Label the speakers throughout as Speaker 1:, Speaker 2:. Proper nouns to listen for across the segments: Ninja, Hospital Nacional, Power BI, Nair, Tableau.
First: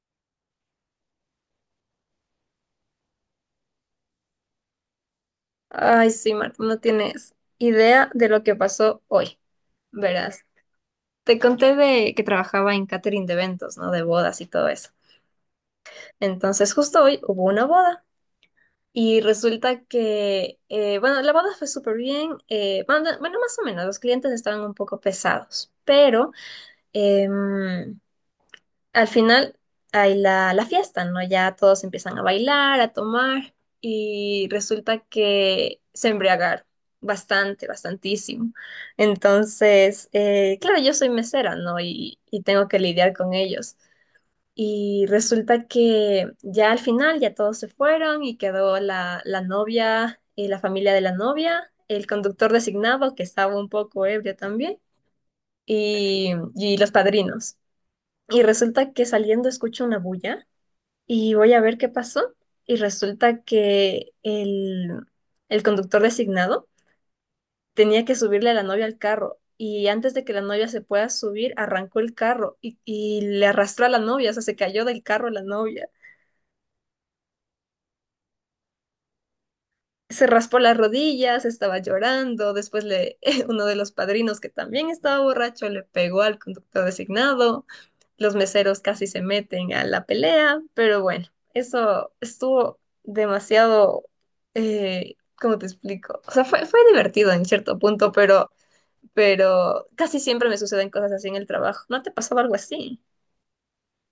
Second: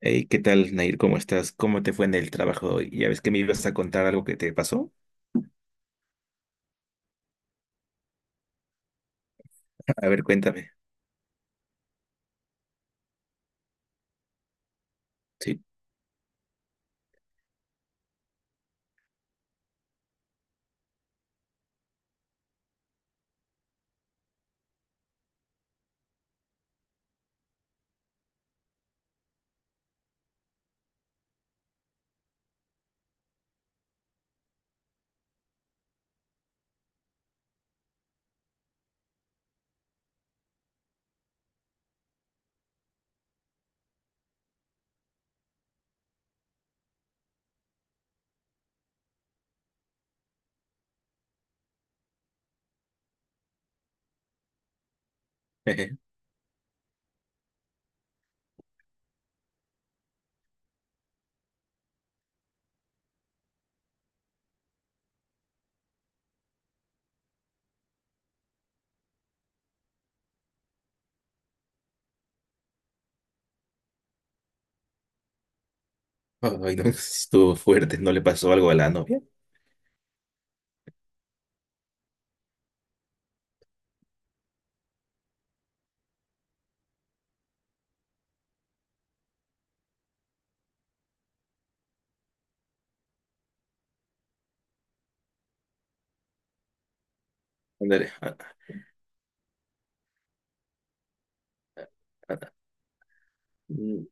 Speaker 1: Hey, ¿qué tal, Nair? ¿Cómo estás? ¿Cómo te fue en el trabajo hoy? Ya ves que me ibas a contar algo que te pasó.
Speaker 2: Ay, sí, Marta, no tienes idea de lo que pasó hoy,
Speaker 1: A ver,
Speaker 2: verás.
Speaker 1: cuéntame.
Speaker 2: Te conté de que trabajaba en catering de eventos, ¿no? De bodas y todo eso.
Speaker 1: Sí.
Speaker 2: Entonces, justo hoy hubo una boda y resulta que, bueno, la boda fue súper bien. Bueno, bueno, más o menos, los clientes estaban un poco pesados, pero em, al final hay la fiesta, ¿no? Ya todos empiezan a bailar, a tomar, y resulta que se embriagaron bastante, bastantísimo. Entonces, claro, yo soy mesera, ¿no? Y tengo que lidiar con ellos. Y resulta que ya al final ya todos se fueron y quedó la novia, la familia de la novia, el conductor designado, que estaba un poco ebrio también,
Speaker 1: Jeje.
Speaker 2: y los padrinos. Y resulta que saliendo escucho una bulla y voy a ver qué pasó. Y resulta que el conductor designado tenía que subirle a la novia al carro. Y antes de que la novia se pueda subir, arrancó el carro y le arrastró a la novia, o sea, se cayó del carro la novia.
Speaker 1: Ay, no, estuvo fuerte. ¿No le pasó algo a la novia?
Speaker 2: Se raspó las rodillas, estaba llorando. Después le, uno de los padrinos, que también estaba borracho, le pegó al conductor designado. Los meseros casi se meten a la pelea, pero bueno, eso estuvo demasiado, ¿cómo te explico? O sea, fue divertido en cierto punto,
Speaker 1: Ándale.
Speaker 2: pero casi siempre me suceden cosas así en el trabajo. ¿No te
Speaker 1: A-
Speaker 2: pasaba algo así?
Speaker 1: mm,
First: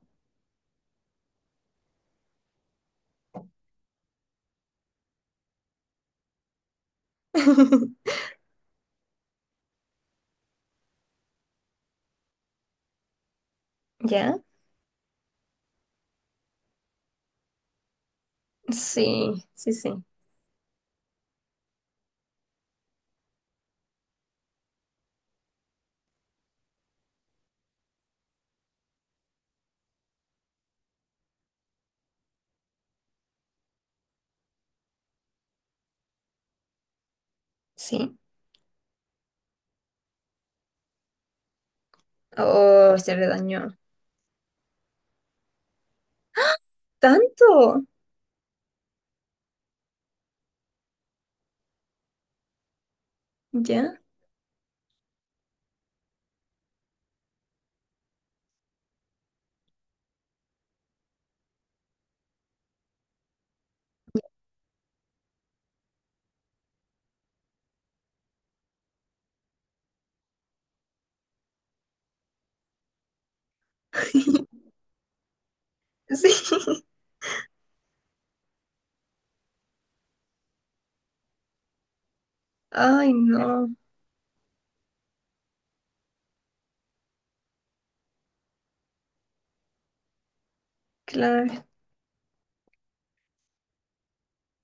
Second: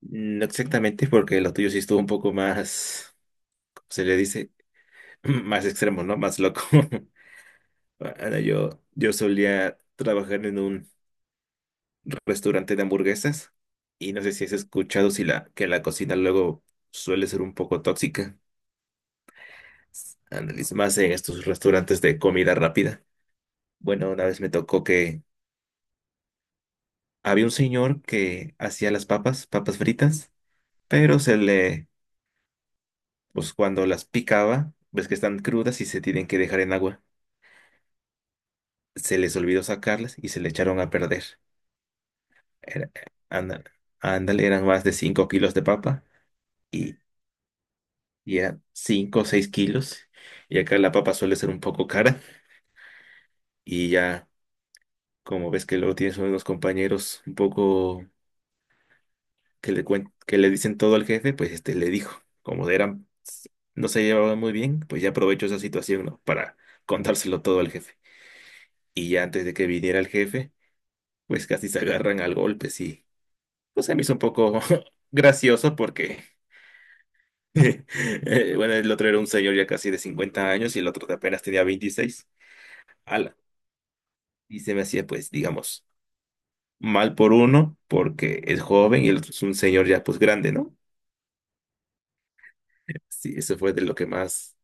Speaker 1: no exactamente, porque lo tuyo sí estuvo un poco más, ¿cómo se le dice? Más extremo, ¿no? Más loco. Ahora, yo solía trabajar en un restaurante de hamburguesas y no sé
Speaker 2: ¿Ya?
Speaker 1: si has escuchado si la, que la cocina luego suele ser un poco tóxica.
Speaker 2: Sí, sí, sí,
Speaker 1: Ándale, y más en estos restaurantes de comida rápida. Bueno, una vez me tocó que había un señor que hacía las papas, papas fritas, pero pues cuando las picaba, ves que están crudas y se tienen que dejar en agua.
Speaker 2: sí.
Speaker 1: Se les olvidó sacarlas y se le echaron a perder. Era-
Speaker 2: Oh, se le
Speaker 1: anda-
Speaker 2: dañó.
Speaker 1: ándale, eran más de 5 kilos de papa y,
Speaker 2: ¿Tanto?
Speaker 1: y eran 5 o 6 kilos. Y acá la papa suele ser un poco cara y
Speaker 2: ¿Ya?
Speaker 1: ya, como ves que luego tienes unos compañeros un poco que le dicen todo al jefe, pues este le dijo, como eran, no se llevaban muy bien, pues ya aprovechó esa situación, ¿no? Para contárselo todo al jefe. Y ya antes de que viniera el jefe, pues casi se agarran al golpe, sí. Pues se me hizo un poco gracioso porque,
Speaker 2: Sí.
Speaker 1: bueno, el otro era un señor ya casi de 50 años y el otro apenas tenía 26.
Speaker 2: Ay,
Speaker 1: Ala.
Speaker 2: no,
Speaker 1: Y se me hacía, pues, digamos, mal por uno porque es joven y el otro es un señor ya, pues, grande, ¿no?
Speaker 2: claro.
Speaker 1: Sí, eso fue de lo que más.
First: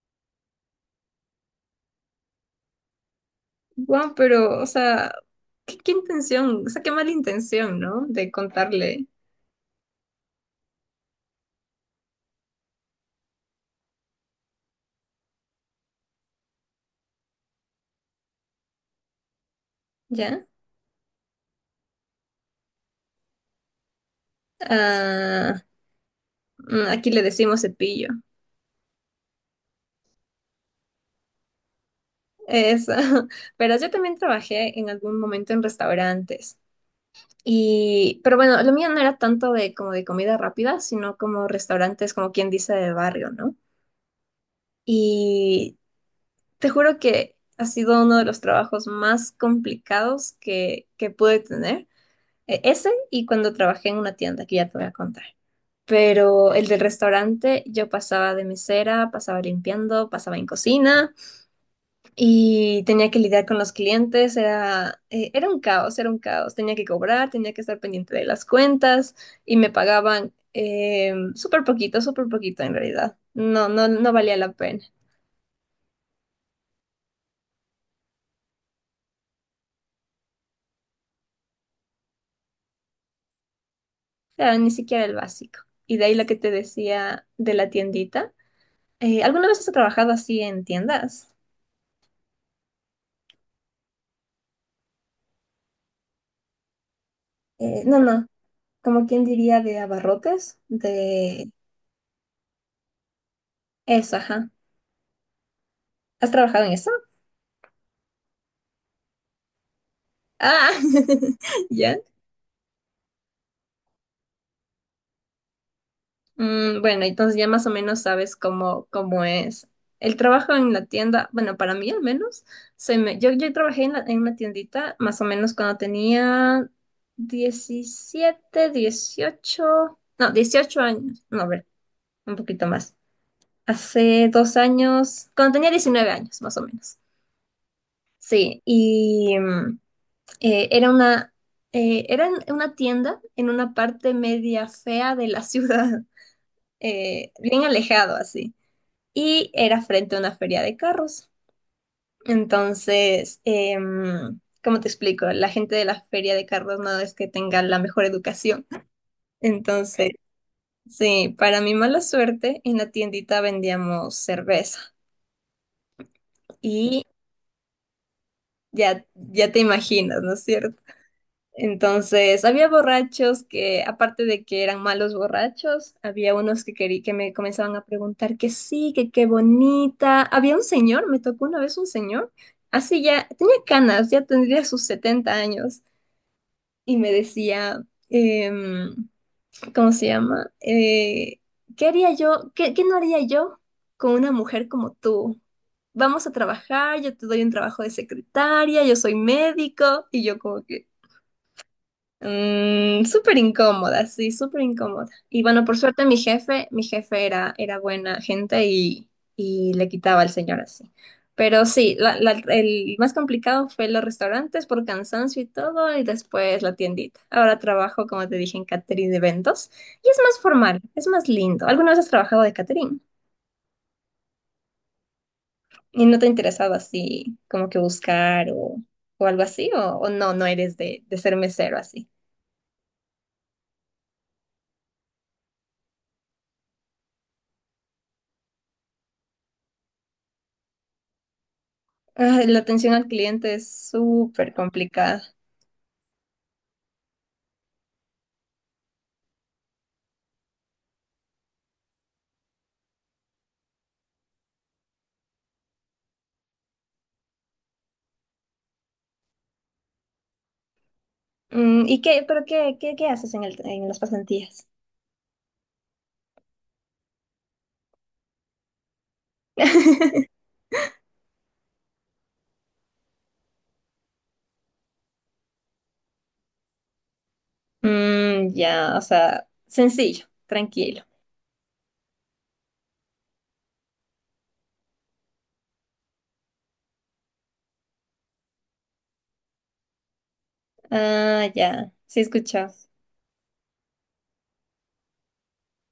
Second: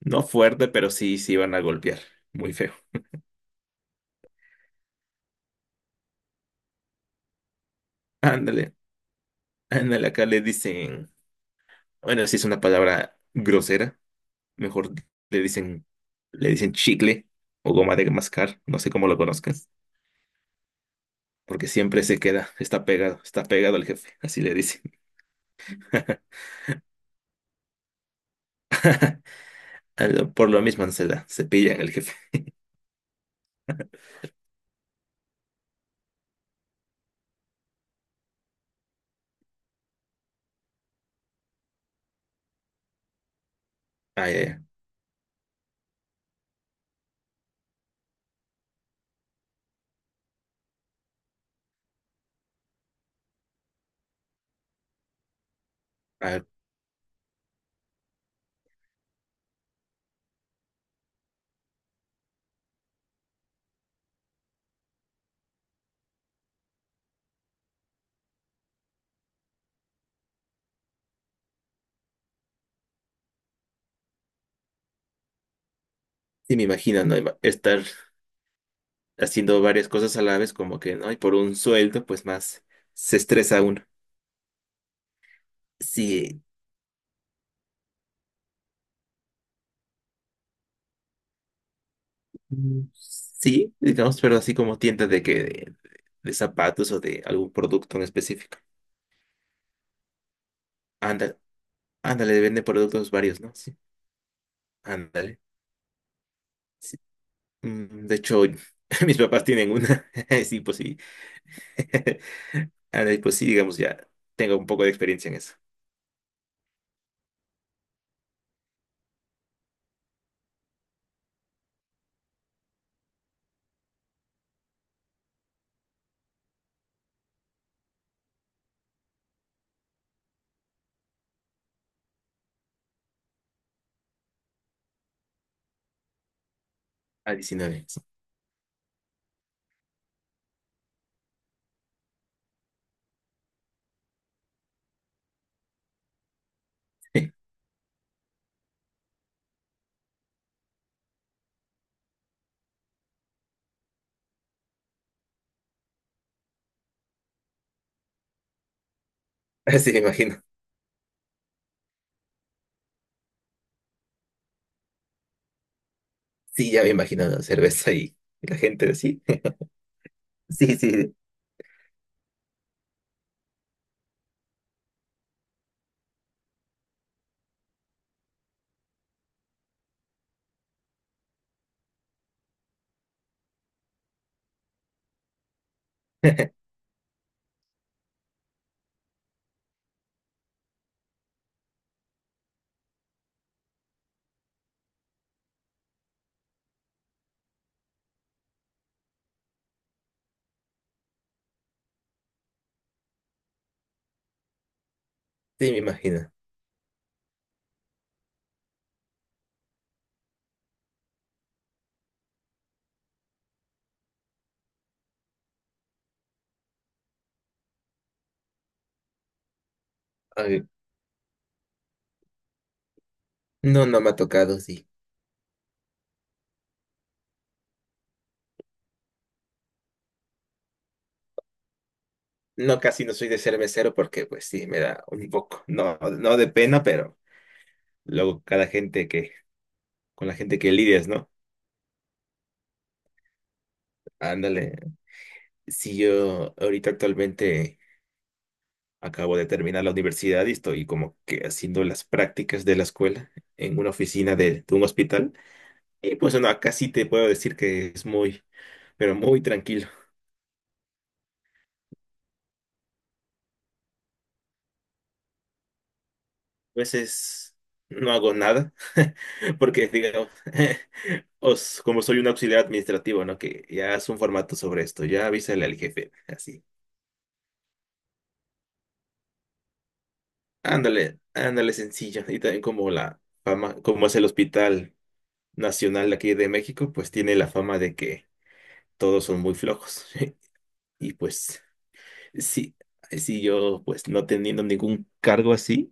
Speaker 1: No fuerte, pero sí, sí van a golpear. Muy feo.
Speaker 2: Guau, pero, o sea, ¿qué, qué intención? O sea, qué mala intención, ¿no? De
Speaker 1: Ándale,
Speaker 2: contarle,
Speaker 1: ándale, acá le dicen, bueno, si es una palabra grosera, mejor le dicen, le dicen chicle o goma de mascar, no sé cómo lo conozcas,
Speaker 2: ¿ya?
Speaker 1: porque siempre se queda, está pegado al jefe, así le dicen.
Speaker 2: Ah, aquí le decimos cepillo.
Speaker 1: A lo- Por lo mismo no se da, se pillan el jefe.
Speaker 2: Eso. Pero yo también trabajé en algún momento en restaurantes. Y, pero bueno, lo mío no era tanto de como de comida rápida, sino como restaurantes, como quien dice, de barrio, ¿no?
Speaker 1: Ay, ay,
Speaker 2: Y te juro que ha sido uno de los trabajos más complicados que pude tener. Ese y cuando trabajé en una tienda, que ya te voy a contar.
Speaker 1: ay.
Speaker 2: Pero el del restaurante, yo pasaba de mesera, pasaba limpiando, pasaba en cocina y tenía que lidiar con los clientes. Era, era un caos, era un caos. Tenía que cobrar, tenía que estar pendiente de las cuentas y me pagaban súper poquito en realidad. No, no, no valía la pena.
Speaker 1: Y me imagino, ¿no? Iba- Estar haciendo varias cosas a la vez, como que, ¿no? Y por un sueldo, pues más se estresa uno.
Speaker 2: Claro, ni siquiera el básico. Y de ahí lo que
Speaker 1: Sí,
Speaker 2: te decía de la tiendita. ¿Alguna vez has trabajado así en tiendas?
Speaker 1: mm, sí, digamos, pero así como tiendas de zapatos o de algún producto
Speaker 2: No,
Speaker 1: en
Speaker 2: no.
Speaker 1: específico.
Speaker 2: Como quien diría de abarrotes,
Speaker 1: Ándale,
Speaker 2: de...
Speaker 1: ándale, vende productos varios, ¿no? Sí,
Speaker 2: Eso, ajá.
Speaker 1: ándale.
Speaker 2: ¿Has trabajado en eso?
Speaker 1: Sí. Mm, de hecho, mis papás tienen una. Sí, pues
Speaker 2: Ah,
Speaker 1: sí.
Speaker 2: ya.
Speaker 1: Ándale, pues sí, digamos, ya tengo un poco de experiencia en eso.
Speaker 2: Mm, bueno, entonces ya más o menos sabes cómo, cómo es. El trabajo en la tienda, bueno, para mí al menos, yo trabajé en, en una tiendita más o menos cuando tenía 17, 18, no, 18 años, no, a ver, un poquito más. Hace 2 años, cuando tenía 19 años, más o menos.
Speaker 1: A 19 años.
Speaker 2: Sí, y, era una, era en una tienda en una parte media fea de la ciudad, bien alejado así, y era frente a una feria de carros. Entonces, ¿cómo te explico? La gente de la feria de carros no es que tenga la mejor educación.
Speaker 1: Sí, sí, me
Speaker 2: Entonces,
Speaker 1: imagino.
Speaker 2: sí, para mi mala suerte, en la tiendita vendíamos cerveza
Speaker 1: Sí, ya me
Speaker 2: y
Speaker 1: imagino la cerveza y la gente
Speaker 2: ya,
Speaker 1: así.
Speaker 2: ya te imaginas, ¿no es
Speaker 1: Sí,
Speaker 2: cierto?
Speaker 1: sí.
Speaker 2: Entonces, había borrachos que, aparte de que eran malos borrachos, había unos que me comenzaban a preguntar que sí, que qué bonita. Había un señor, me tocó una vez un señor, así ya, tenía canas, ya tendría sus 70 años, y me decía, em, ¿cómo se llama? ¿Qué haría yo? ¿Qué, qué no haría yo con una mujer como tú? Vamos a trabajar, yo te doy un trabajo de secretaria, yo soy médico, y yo como que... Mm, súper incómoda, sí, súper incómoda. Y bueno,
Speaker 1: Sí,
Speaker 2: por
Speaker 1: me
Speaker 2: suerte
Speaker 1: imagino.
Speaker 2: mi jefe era, era buena gente y le quitaba al señor así. Pero sí, el más complicado fue los restaurantes por cansancio y todo, y después la tiendita. Ahora trabajo, como te dije, en catering de eventos y es más
Speaker 1: Ay,
Speaker 2: formal, es más lindo. ¿Alguna vez has trabajado de catering
Speaker 1: no, no me ha tocado, sí.
Speaker 2: y no te ha interesado así como que buscar o algo así? O no, no eres de ser mesero así?
Speaker 1: No, casi no soy de ser mesero porque pues sí, me da un poco, no, no de pena, pero luego con la gente que lidias, ¿no?
Speaker 2: Ay, la atención al cliente es súper
Speaker 1: Ándale.
Speaker 2: complicada.
Speaker 1: Si yo ahorita actualmente acabo de terminar la universidad y estoy como que haciendo las prácticas de la escuela en una oficina de un hospital. Y pues no, acá sí te puedo decir que es muy, pero muy tranquilo.
Speaker 2: Mm, ¿y qué, pero qué, qué, qué haces en el, en las pasantías?
Speaker 1: A veces no hago nada porque digamos... como soy un auxiliar administrativo, ¿no? Que ya haz un formato sobre esto, ya avísale al jefe, así.
Speaker 2: Mm, ya, o sea, sencillo, tranquilo.
Speaker 1: Ándale, ándale sencillo. Y también como la fama, como es el Hospital Nacional de aquí de México, pues tiene la fama de que todos son muy flojos. Y
Speaker 2: Ah,
Speaker 1: pues,
Speaker 2: ya, sí
Speaker 1: sí,
Speaker 2: escuchas.
Speaker 1: sí, yo pues no teniendo ningún cargo así,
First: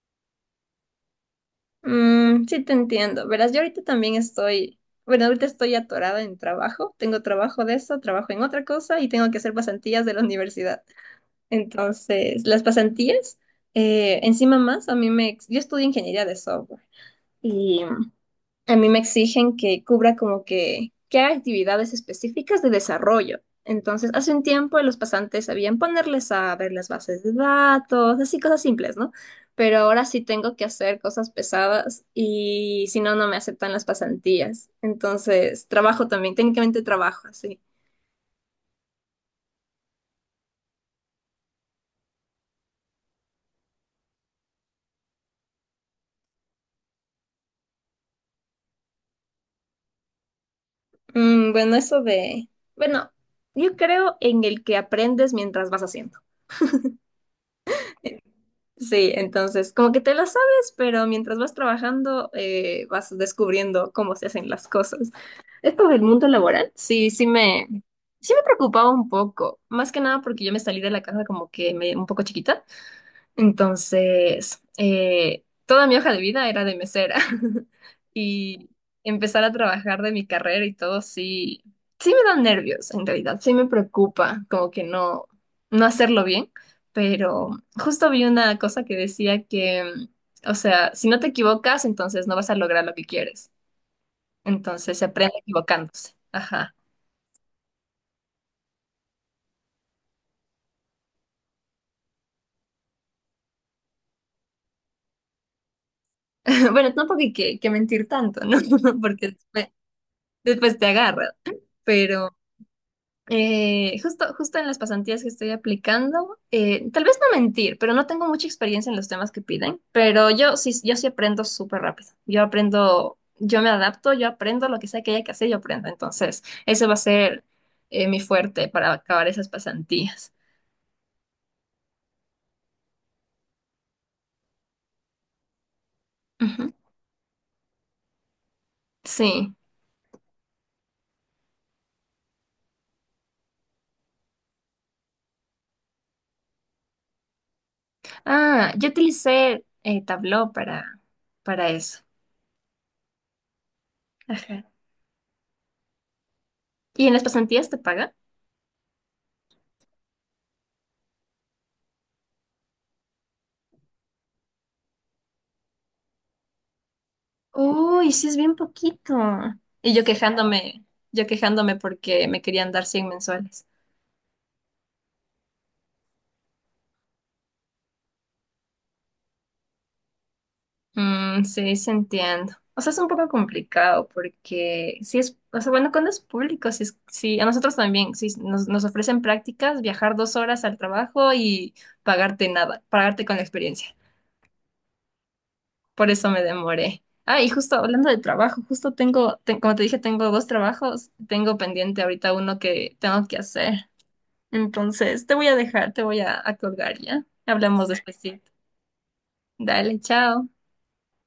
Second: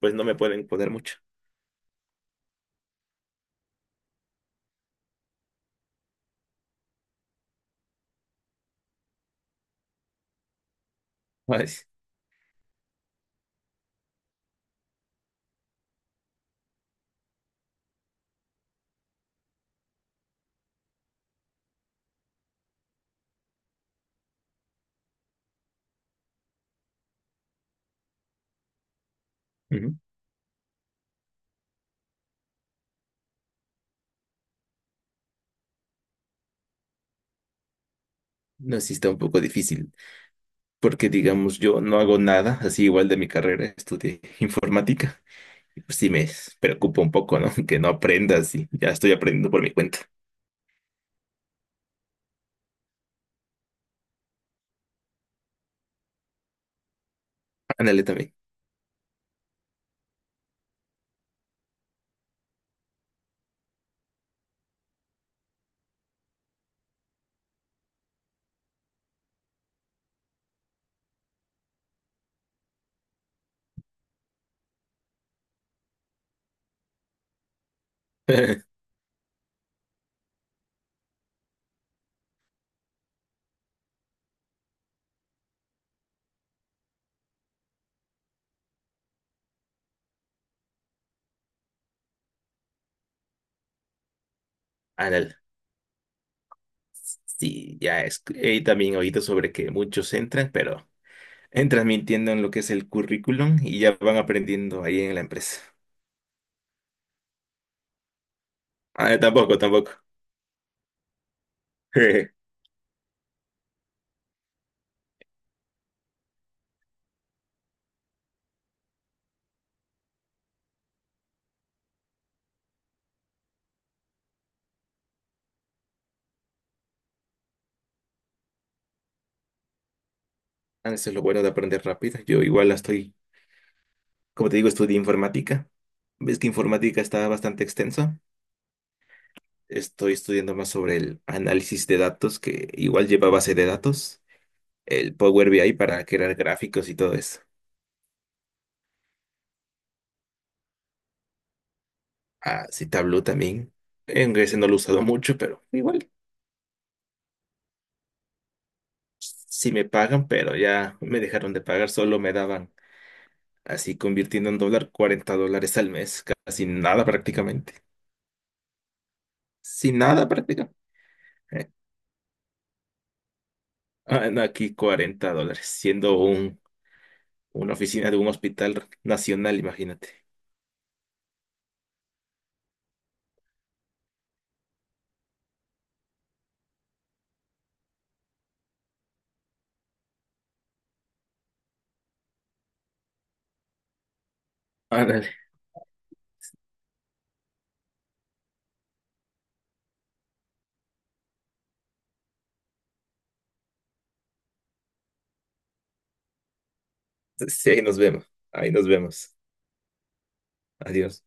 Speaker 1: pues no me pueden poner mucho.
Speaker 2: Mm, sí te entiendo. Verás, yo ahorita también estoy, bueno, ahorita estoy atorada en trabajo. Tengo trabajo de eso, trabajo en otra cosa y tengo que hacer pasantías de la universidad.
Speaker 1: ¿Sabes?
Speaker 2: Entonces, las pasantías, encima más, a mí me, ex- yo estudio ingeniería de software. Y a mí me exigen que cubra como que haga actividades específicas de desarrollo. Entonces, hace un tiempo los pasantes sabían ponerles a ver las bases de datos, así cosas simples, ¿no? Pero
Speaker 1: Ujú.
Speaker 2: ahora sí tengo que hacer cosas pesadas y si no, no me aceptan las pasantías. Entonces, trabajo también, técnicamente trabajo así.
Speaker 1: No, sí está un poco difícil, porque digamos, yo no hago nada, así igual de mi carrera, estudié informática. Pues sí me preocupa un poco, ¿no? Que no aprendas y ya estoy aprendiendo por mi cuenta.
Speaker 2: Mm, bueno, eso de, bueno, yo creo en el que aprendes mientras vas haciendo.
Speaker 1: Ándale también.
Speaker 2: Sí, entonces como que te lo sabes, pero mientras vas trabajando vas descubriendo cómo se hacen las cosas. Esto del mundo laboral, sí, sí me preocupaba un poco, más que nada porque yo me salí de la casa como un poco chiquita. Entonces, toda mi hoja de vida era de mesera y empezar a trabajar de mi carrera y todo, sí, sí me dan nervios en realidad, sí me preocupa como que no, no hacerlo bien, pero justo vi una cosa que decía que, o sea, si no te equivocas, entonces no vas a lograr lo que quieres. Entonces se aprende
Speaker 1: Ándale.
Speaker 2: equivocándose. Ajá.
Speaker 1: Sí, ya es. He también oído sobre que muchos entran, pero entran mintiendo en lo que es el currículum y ya van aprendiendo ahí en la empresa.
Speaker 2: Bueno, tampoco hay que mentir tanto, ¿no?
Speaker 1: Ah,
Speaker 2: Porque
Speaker 1: tampoco,
Speaker 2: después,
Speaker 1: tampoco.
Speaker 2: después te agarra, pero Justo, justo en las pasantías que estoy aplicando, tal vez no mentir, pero no tengo mucha experiencia en los temas que piden, pero yo sí, yo sí aprendo súper rápido. Yo aprendo, yo me adapto, yo aprendo lo que sea que haya que hacer, yo aprendo. Entonces, ese va a ser mi fuerte para acabar esas pasantías.
Speaker 1: Ah, eso es lo bueno de aprender rápido. Yo igual la estoy, como te digo, estudié informática. Ves que
Speaker 2: Ujú,
Speaker 1: informática está bastante extensa.
Speaker 2: sí.
Speaker 1: Estoy estudiando más sobre el análisis de datos, que igual lleva base de datos. El Power BI para crear gráficos y todo eso.
Speaker 2: Ah, yo utilicé Tableau para eso.
Speaker 1: Ah, sí, Tableau también. En ese no
Speaker 2: Ajá.
Speaker 1: lo he usado mucho, pero igual
Speaker 2: ¿Y en las pasantías te pagan?
Speaker 1: sí me pagan, pero ya me dejaron de pagar, solo me daban así convirtiendo en dólar 40 dólares al mes, casi nada prácticamente.
Speaker 2: Uy, sí es bien poquito. Y
Speaker 1: Sin nada prácticamente.
Speaker 2: yo
Speaker 1: Eh,
Speaker 2: quejándome porque me querían dar 100 mensuales.
Speaker 1: ah, no, aquí 40 dólares, siendo una oficina de un hospital nacional, imagínate.
Speaker 2: Mm, sí, sí entiendo. O sea, es un poco complicado porque sí es, o sea, bueno, cuando es público, sí, sí, a nosotros también, sí, nos, nos ofrecen prácticas, viajar 2 horas al trabajo y pagarte nada, pagarte con la experiencia.
Speaker 1: Ándale.
Speaker 2: Por eso me demoré. Ah, y justo hablando de trabajo, justo tengo, como te dije, tengo dos trabajos, tengo pendiente ahorita uno que tengo que hacer. Entonces, te voy a dejar, te voy a colgar ya.
Speaker 1: Sí, ahí
Speaker 2: Hablamos
Speaker 1: nos vemos.
Speaker 2: despuesito.
Speaker 1: Ahí nos vemos.
Speaker 2: Dale, chao.
Speaker 1: Adiós.